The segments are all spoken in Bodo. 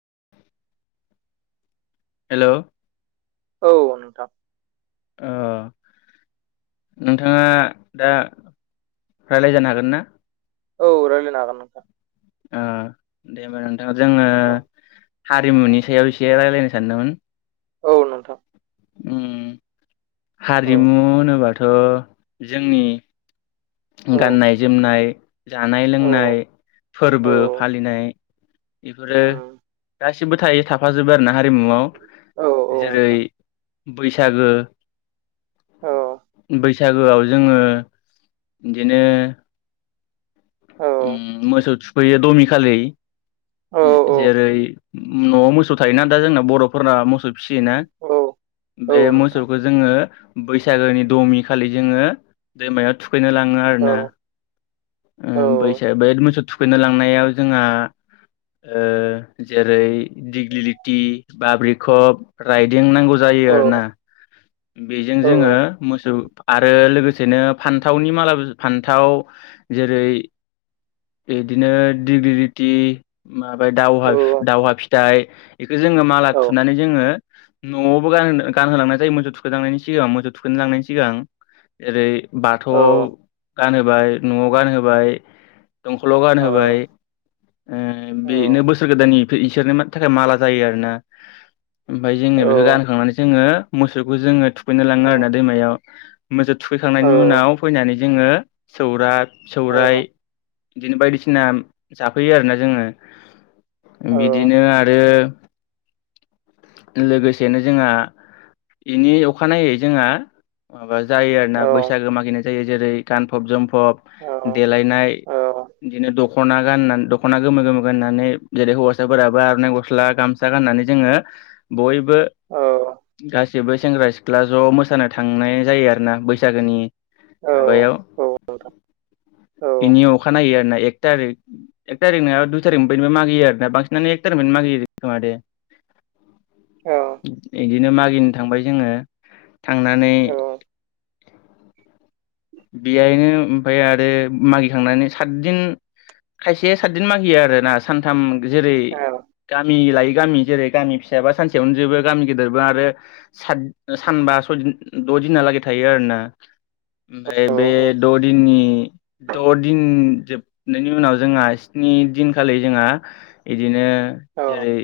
[inaudible] हेलौ औ नोंथां ओ नोंथाङा दा राय्लाय जानो हागोन ना? औ रायलानो हागोन नोंथां ओ दे होनबा नोंथां जोङो हारिमुनि सायाव एसे रायलायनो सानदोंमोन? औ नोंथां ओम औ नोंथां औ हारिमु होनोबाथ जोंनि गाननाय जोमनाय जानाय लोंनाय औ फोरबो फालिनाय बेफोरो उम गासिबो थायो थाफाजोबो आरो ना हारिमुआव औ औ जेरै नोंथां बैसागो औ बैसागोआव जोङो बिदिनो औ ओम मोसौ थुफैयो दमि खालै औ जेरै नआव मोसौ थायोना दा जोंना बरफोरना मोसौ फिसियोना औ औ बे नोंथां मोसौखो जोङो बैसागोनि दमि खालि जोङो दैमायाव थुखैनो लाङो औ आरोना ओ औ बैसा बे मोसौ थुखैनो लांनायाव जोंहा ओ जेरै दिग्लिलिटि बाब्रिकप राइदें नांगौ जायो औ यो आरो ना बेजों जोङो मोसौ आरो लोगोसेनो फान्थावनि माला फान्थाव जेरै बिदिनो डिग्रिलिटि माबाय दावहा दावहा फिथाइ इखो जोङो माला औ थुनानै जोङो नआवबो गानो गानहोलांनाय जायो मोसौ थुखैखांनायनि सिगां मोजौ थुखैनो लांनायनि सिगां एरै बाथौआव गानहोबाय नआव गानहोबाय दंखलाव औ गानहोबाय ओ बेनो बोसोर गोदाननि इसोरनो मि थाखाय माला जायो आरोना ओमफाय जोङो बेखौ गानहोखांनानै जोङो मोसौ खौ जोङो थुखैनो औ नोंथां लाङो आरोना दैमायाव मोसौ थुखैखांनायनि उनाव फैनानै जोङो सौराय सा औ सौराइ बिदिनो बायदिसिना जाफैयो आरोना जोङो औ बिदिनो आरो लोगोसेनो जोंहा बेनि अखानायै जोंहा माबा जायो आरोना बैसागो मागिनाय जायो जेरै गानफब जोमफब औ देलायनाय बिदिनो दखना गाननानै दखना गोमो गोमो गाननानै जेरै हौवासाफोराबो आरनाइ गस्ला गामसा गान नानै जोङो बयबो गा गासिबो सेंग्रा सिख्ला ज मोसानो थांनाय जायो आरोना बैसागोनि माबायाव बेनि अखानायै आरोना एक थारिक एक थारिख नङाबा दुइ थारिखनिफ्रायबो मागियो आरोना बांसिनानो एक थारिखनि मा गियो खोमादे औ इदिनो मागिनो थांबाय जोङो थांनानै बेयायनो ओमफाय आरो मागिखांनानै सातदिन खायसे सातदिन मागियो आरोना सानथाम जेरै गा गामि लायै गामि जेरै गामि फिसाबा सानसेयावनो जोबो गामि गेदेरब्ला आरो सानबा सय द दिनहा लागै थायो आरो ना ओमफाय बे द दिननि द दिन जोबनायनि उनाव जोंहा स्नि दिनखालि जोंहा इदिनो जेरै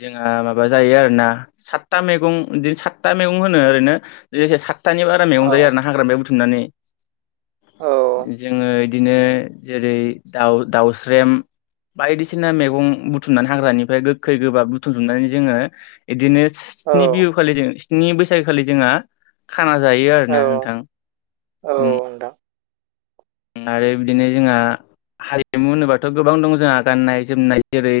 जोंहा माबा जायो आरो ना सातथा मेगं बिदिनो सातथा मेगं होनो ओरैनो तानि बारा औ मेगं जायो आरना हाग्रामायाव बुथुमनानै औ जोंङो इदिनो जेरै दाउ-दाउस्रेम बायदिसिना मेगं बुथुमनानै हाग्रानिफ्राय गोखै गोबाब बुथुम जोबनानै जोंङो इदिनो औ स्नि बिहु खालि जों स्नि बैसागोखालि जोंहा खाना जायो औ आरो ना नोंथां। औ उम नोंथां आरो बिदिनो जोंहा हारिमु होनोबाथ गोबां दं जोंहा गाननाय जोमनाय जेरै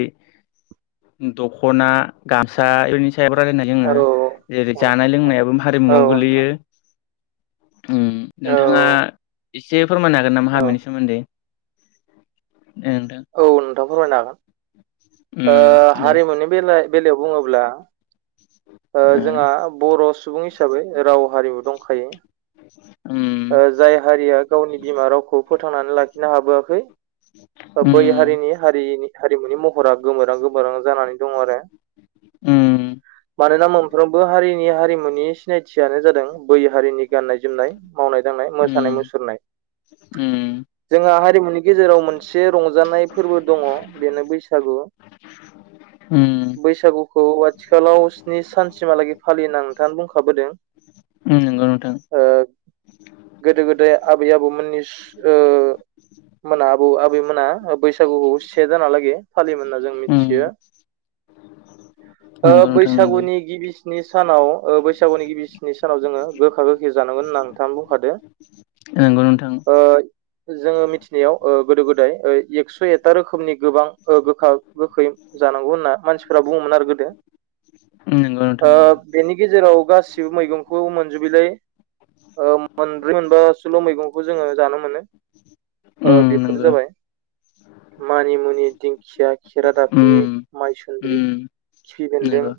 दखना गामसा हाग्रानिफ्राय जोंङो औ जेरै औ जानाय लोंनायाबो औ हारिमुआव गोलैयो नोंथां अम औ नोंथाङा एसे फोरमायनो हागोन नामा हाग्रानि सोमोन्दै औ नोंथां फोरमायनो हागोन ओ अम हारिमुनि बेला-बेलायाव बुंङोब्ला ओ जोंहा बर' सुबुं हिसाबै राव हारिमु दंखायो ओ उम जाय हारिया गावनि बिमा रावखौ फोथांनानै लाखिनो हाबोआखै बै उम हारिनि-हारिनि हारिमुनि महरा गोमोरां गोमोरां जानानै दङ आरो अम मानोना मोनफ्रोमबो हारिनि हारिमुनि सिनायथियानो जादों बै हारिनि गाननाय जोमनाय मावनाय दांनाय मोसानाय उम मुसुरनाय उम जोंहा हारिमुनि गेजेराव मोनसे रंजानाय फोरबो दंङ बेनो बैसागु उम बैसागु खौ आथिखालाव स्नि सानसिमहालागै फालियो होनना नोंथाङा बुंखाबोदों। नोंगौ नोंथां ओ गोदो गोदाय आबै आबौमोननि स ओ मोना आबौ आबैमोना बैसागुखौ से दानालागै फालियोमोन होनना जों उम मिथियो ओ नंगौ नोंथां नंगौ बैसागुनि गिबि स्नि सानाव ओ बैसा गुनि गिबि स्नि सानाव जोंङो गोखा गोखै जानांगोन होनना नोंथांआनो बुंखादो। ओ नोंगौ नोंथां जोंङो मिथिनायाव गोदो गोदाय एक्स' एथा रोखोमनि गोबां गोखा गोखै जानांगौ होनना मानसिफोरा बुंङोमोन आरो गोदो नंगौ नोंथां ओ नंगौ बेनि गेजेराव गासिबो मैगंखौ मोनजोबैलाय मोनब्रै मोनबा सोल मैगंखौ जोंङो जानो मोनो ओ उम बेफोर नंगौ जाबाय मानि मुनि दिंखिया खेरादाफिनि उम माइसुन्द्रि उम खिफि बेन्दों नंगौ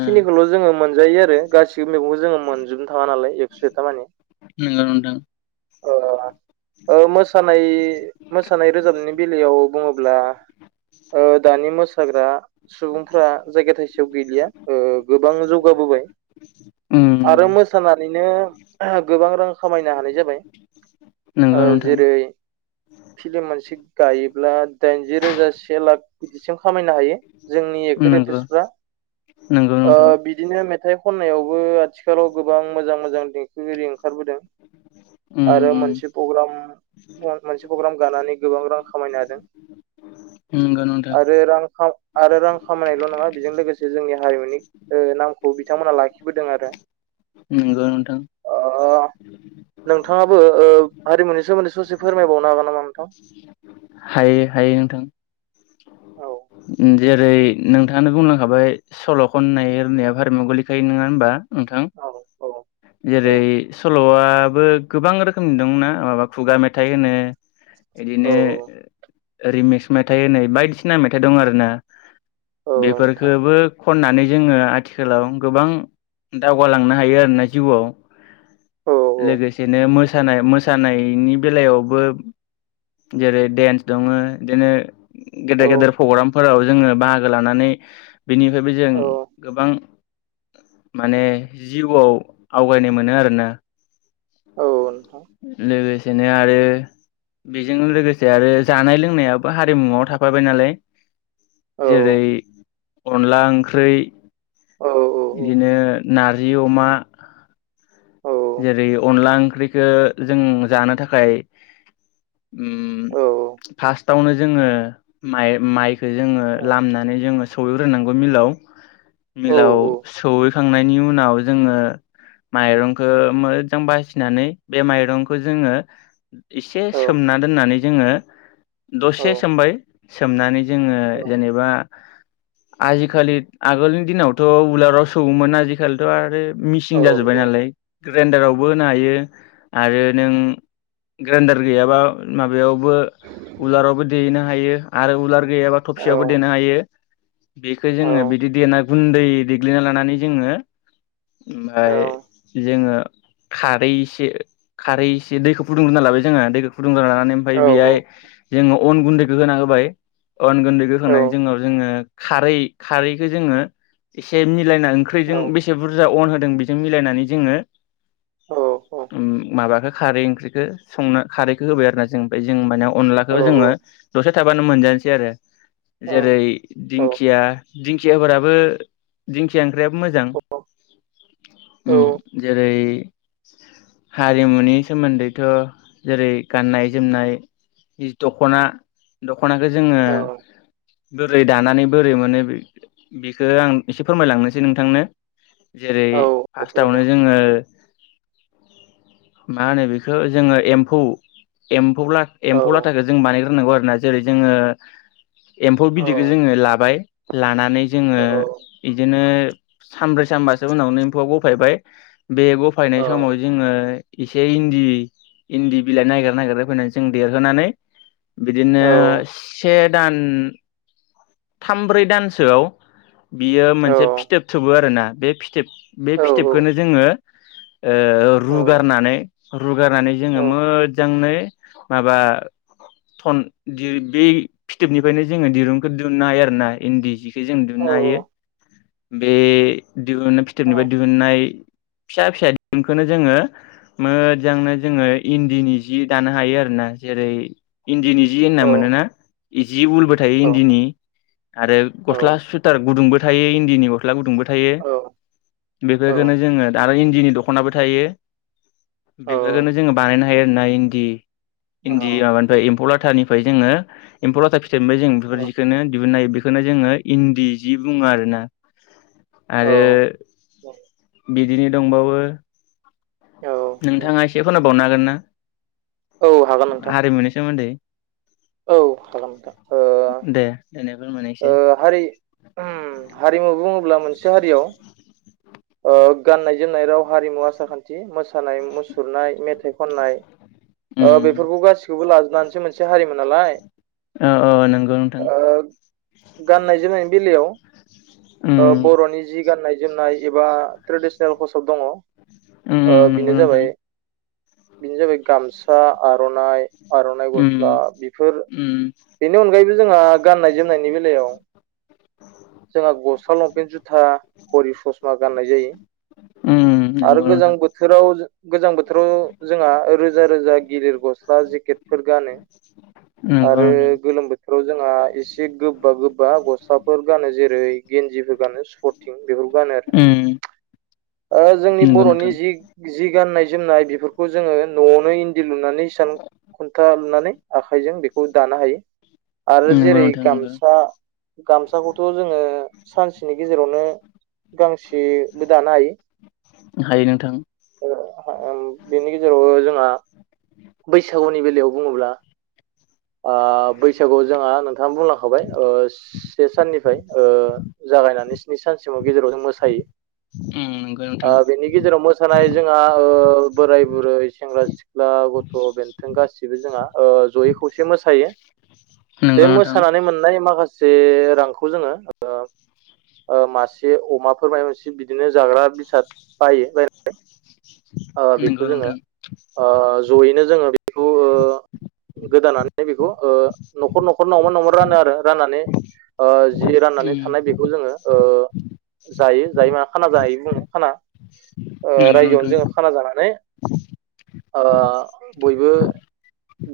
ओ जोंङो मोनजायो आरो गासिबो मैगंखौ जोंङो मोनजोबनो थाङा नालाय एक्स' एथा मानि नंगौ नोंथां मोसानाय-मोसानाय रोजाबनायनि बेलायाव बुंङोब्ला ओ दानि मोसाग्रा सुबुंफ्रा जायगा थाइसेयाव गैलिया गोबां जौगाबोबाय उम आरो नंगौ मोसाना नैनो गोबां रां खामायनो हानाय जाबाय ओ नंगौ नोंथां जेरै फिल्म मोनसे गायोब्ला दाइनजि रोजा से लाख बिदिसिम खामायनो हायो। जोंनि एक्टर नंगौ एक्ट्रिसफ्रा नंगौ ओ नोंथां बिदिनो मे थाइ खननायावबो आथिखालाव गोबां मोजां मोजां देंखोगिरि ओखारबोदों उम आरो उम मोनसे पग्राम मोनसे प्रग्राम गानानै गोबां रां खामायनो हादों नंगौ नोंथां आरो रां खा आरो रां खामायनायल नंङा बेजों लोगोसे जोंनि हारिमुनि नामखौ बिथांमोना लाखिबोदों आरो। नंगौ नोंथां। ओ नोंथाङाबो ओ हारिमुनि सोमोन्दै ससे फोरमायबावनो हागोन नामा नोंथां? हायो हायो नोंथां। औ जेरै नोंथाङानो बुंलांखाबाय सल' खननाय औ आरिनाया हारिमुआव गोलैखायो नोङा होनबा? नोंथां औ औ जेरै सल'आबो गोबां रोखोमनि दंना माबा खुगा मेथाइ होनो औ बिदिनो औ रिमिक्स मेथाइ होननाय बायदिसिना मेथाइ दं आरो ना। औ नोंथां बेफोरखोबो खननानै जोङो आथिखालाव गोबां दावगालांनो हायो आरोना जिउआव। औ लोगोसेनो मोसानाय मोसानायनि बेलायावबो जेरै देन्स दङो बिदिनो औ गेदेर गेदेर पग्रामफोराव जोङो बाहागो लानानै बेनिफ्रायबो जों औ गोबां माने जिउआव आवगायनाय मोनो आरोना। औ। लोगोसेनो आरो बेजों लोगोसे आरो जानाय लोंनायाबो हारिमुआव थाफाबाय नालाय औ जेरै अनला ओंख्रै औ बिदिनो नारजि अमा औ जेरै अनला ओंख्रिखो जों जानो थाखाय उम औ फास्ट आवनो जोङो माइ माइखो जोङो औ लामनानै जोङो सौहैग्रोनांगौ मिलाव। मिलाव सौहैखांनायनि उनाव जोङो माइरं खो मोजां बासिनानै बे माइरंखो जोङो एसे औ सोमना दोननानै जोङो दसे सोमबाय सोमनानै जोङो जेनेबा आजिखालि आगोलनि दिनावथ' उलाराव सौयोमोन आजिखालिथ' आरो मिसिन जाजोब्बाय नालाय ग्रेनदारावबो होनो हायो आरो नों ग्रेनदार गैयाबा मा बेयावबो उलारावबो देनो हायो आरो उलार गैयाबा थफसियावबो देनो हायो। बेखो जोङो बिदि देना गुन्दै देग्लिना लानानै जोङो ओमफ्राय जोङो खारै इसे खारै इसे दैखौ फुदुंग्रोना लाबाय जोङो दैखौ फुदुंगोरना लानानै ओमफ्राय बेहाय जोङो अन गुन्दैखौ होना होबाय। अन गुन्दै होखांनाय उनाव जोङो खारै खारैखो जोङो एसे मि मिलायना ओंख्रिजों बेसे बुरजा अन होदों बेजों मिलायनानै जोङो उम माबाखो खारै ओंख्रिखो संनो खारैखौ होबाय आरोना जों उमफ्राय जों माने अनलाखो जोङो दसे थाबा नो मोनजानोसै आरो। जेरै दिंखिया दिंखियाफोराबो दिंखिया ओंख्रियाबो मोजां। उम जेरै हारिमुनि सोमोन्दैथ' जेरै गाननाय जोमनाय जि दख'ना दख'नाखो जोङो बोरै दानानै बोरै मोनो बे बेखो आं एसे फोरमायलांनोसै नोंथांनो। जेरै फार्स्टआवनो नो मा होनो बेखो जोङो एम्फौ एम फौ ला एम्फौ लाथाखो जों बानायग्रोनांगौ आरोना जेरै जोङो एम्फौ बिदैखो जोङो लाब बाय लानानै जोङो इदिनो सानब्रै सानबासो उनावनो एम्फौआ गफायबाय बे गफायनाय समाव जोङो इसे इन्दि इन्दि बिलाइ नागिर नागिर होफैनानै जों देरहोनानै बिदिनो से दान थाम ब्रै दानसोआव बियो मोनसे फिथोब थोबो आरो ना बे फिथोब बे फिथोबखोनो जोङो ओ रुगारनानै रुगारनानै जोङो मोजाङै माबा थन दि बै फिथोबनिफ्रायनो जोङो दिरुंखौ दुनो हायो आरो ना इन्दि जिखो जों दिहुन हायो बे दिहुन फिथोबनिफाय दिहुननाय फिसा फिसा दिरुंखोनो जोङो मोजांनो जोङो इन्दिनि जि दानो हायो आरोना। जेरै इन्दिनि जि एन्ना मोन ना जि उलबो थायो इन्दिनि। आरो गस्ला सुइथार गुदुंबो थायो इन्दिनि गस्ला गुदुंबो थायो औ औ बेफोर औ खोनो जोङो दारो इन्दिनि दखनाबो थायो। औ बेफोरोनो जोङो बानायनो हायो आरोना इन्दि इन्दि औ माबानिफाय एम्फौ लाथानिफाय जोङो एम्फौ लाथा फिथाइनिफाय जों बेफोर औ जिखोनो दिहुननो हायो। बिखो नो जोङो इन्दि जि बुङो आरोना। औ आरो बिदिनो दंबावो औ नोंथाङा एसे खोलाबावनो हागोन ना औ हागोन नोंथां हारिमुनि सोमोन्दै। औ हागोन नोंथां ओ दे देनाय फोरमायनाय ओ इसे। हारि उम हारिमु बुङोब्ला मोनसे हारियाव ओ गाननाय जोमनाय राव हारिमु आसार खान्थि मोसा नाय मुसुरनाय मेथाइ खननाय ओ उम बेफोरखौ गासिखौबो लाजोबनानैसो मोनसे हारिमोन नालाय। ओ नोंगो नोंथां। ओ गाननाय जोमनायनि बेलायाव उम ओ बर'नि जि गाननाय जोमनाय एबा ट्रेडिसनेल कसाब दङ। ओम नोंगौ नोथां। बिनो जाबाय गामसा, आर'नाइ आर'नाइ उम गस्ला बेफोर उम बेनि अनगायैबो जोंहा गाननाय जोमनायनि बेल लायाव जोंहा गस्ला लंपेन्ट जुथा घरि ससमा गाननाय जायो। उम आरो नंगौ गोजां नोंथां बोथोराव गोजां बोथोराव जोंहा रोजा रोजा गिदिर गस स्ला जेकेटफोर गानो नंगौ आरो नोंथां गोलोम बोथोराव जोंहासे एसे गोब बा गोबा गस्लाफोर गानो जेरै गेन्जिफोर गानो स्पर्टिं बेफोरखौ गानो आरो। उम ओ जोंनि नंगौ बर'नि नोंथां जि जि गाननाय जोमनाय बिफोरखौ जोङो न'आवनो इन्दि लुनानै हिसान खुन्था लुनानै आखाइजों बेखौ दानो हायो आरो नंगौ जेरै नोंथां नंगौ गामस गामसाखौथ' जोङो सानसेनि गेजेरावनो गांसेबो दानो हायो। हायो नोंथां। हाओम बेनि गेजेराव जोंहा बैसागुनि बेलायाव बुङोब्ला ओ बैसागुआव जोंहा नोंथां खहाय ओ से साननिफाय ओ जागायनानै स्नि सानसिमाव गेजेराव जों मोसायो। ओम नोंगो ओ नोंथां। बेनि गेजेराव मोसानाय जोंहा ओ बोराय बुरै सेंग्रा सिख्ला गथ' बेन्थों गासिबो जोंहा ओ जयै खौसे मोसायो। बे नंगौ नोंथां मोसानानै मोन माखासे रांखौ जोङो ओ ओ मासे अमाफोर माय मोनसे बिदिनो जाग्रा बेसाद बायो बायनानै ओ नंगौ बेखौ जोङो नोंथां ओ जयैनो जोङो बिखौ ओ गोदानानै बेखौ ओ न'खर न'खर नावमान नावमान रानो आरो राननानै ओ जि राननानै थानाय उम बिखौ जोङो ओ जायो जायो मा खाना जाहै बुङो खाना। ओ नंगौ रायजोआवनो नोंथां जोङो नै ओ बयबो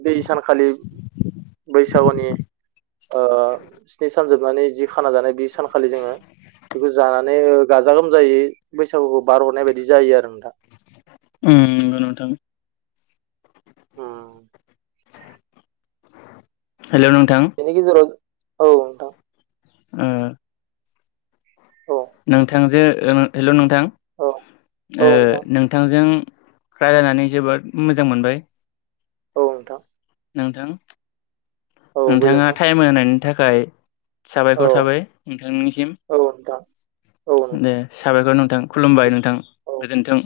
दै सानखालि बैसागुनि ओ स्नि सान जोबनानै जि खाना जानाय बे सानखालि जोङो बिखौ जानानै गाजा गोमजायै बैसागुखौ बारहरनाय बायदि जायो आरो नोंथां ओम नंगौ नोंथां ओम हेल' नोंथां बेनि गेजेराव औ दा ओम औ नोंथांजों हेल' नोंथां औ औ ओ नोंथां नोंथांजों राय्लायनानै जोबोद मोजां मोनबाय औ नोंथां नोंथां औ नोंथाङा गोजोन्थों टाइम होनायनि थाखाय औ साबायखर थाबाय नोंथांनिसिम औ नोंथां औ दे नोंथां साबायखर नोंथां खुलुमबाय नोंथां औ गोजोन्थों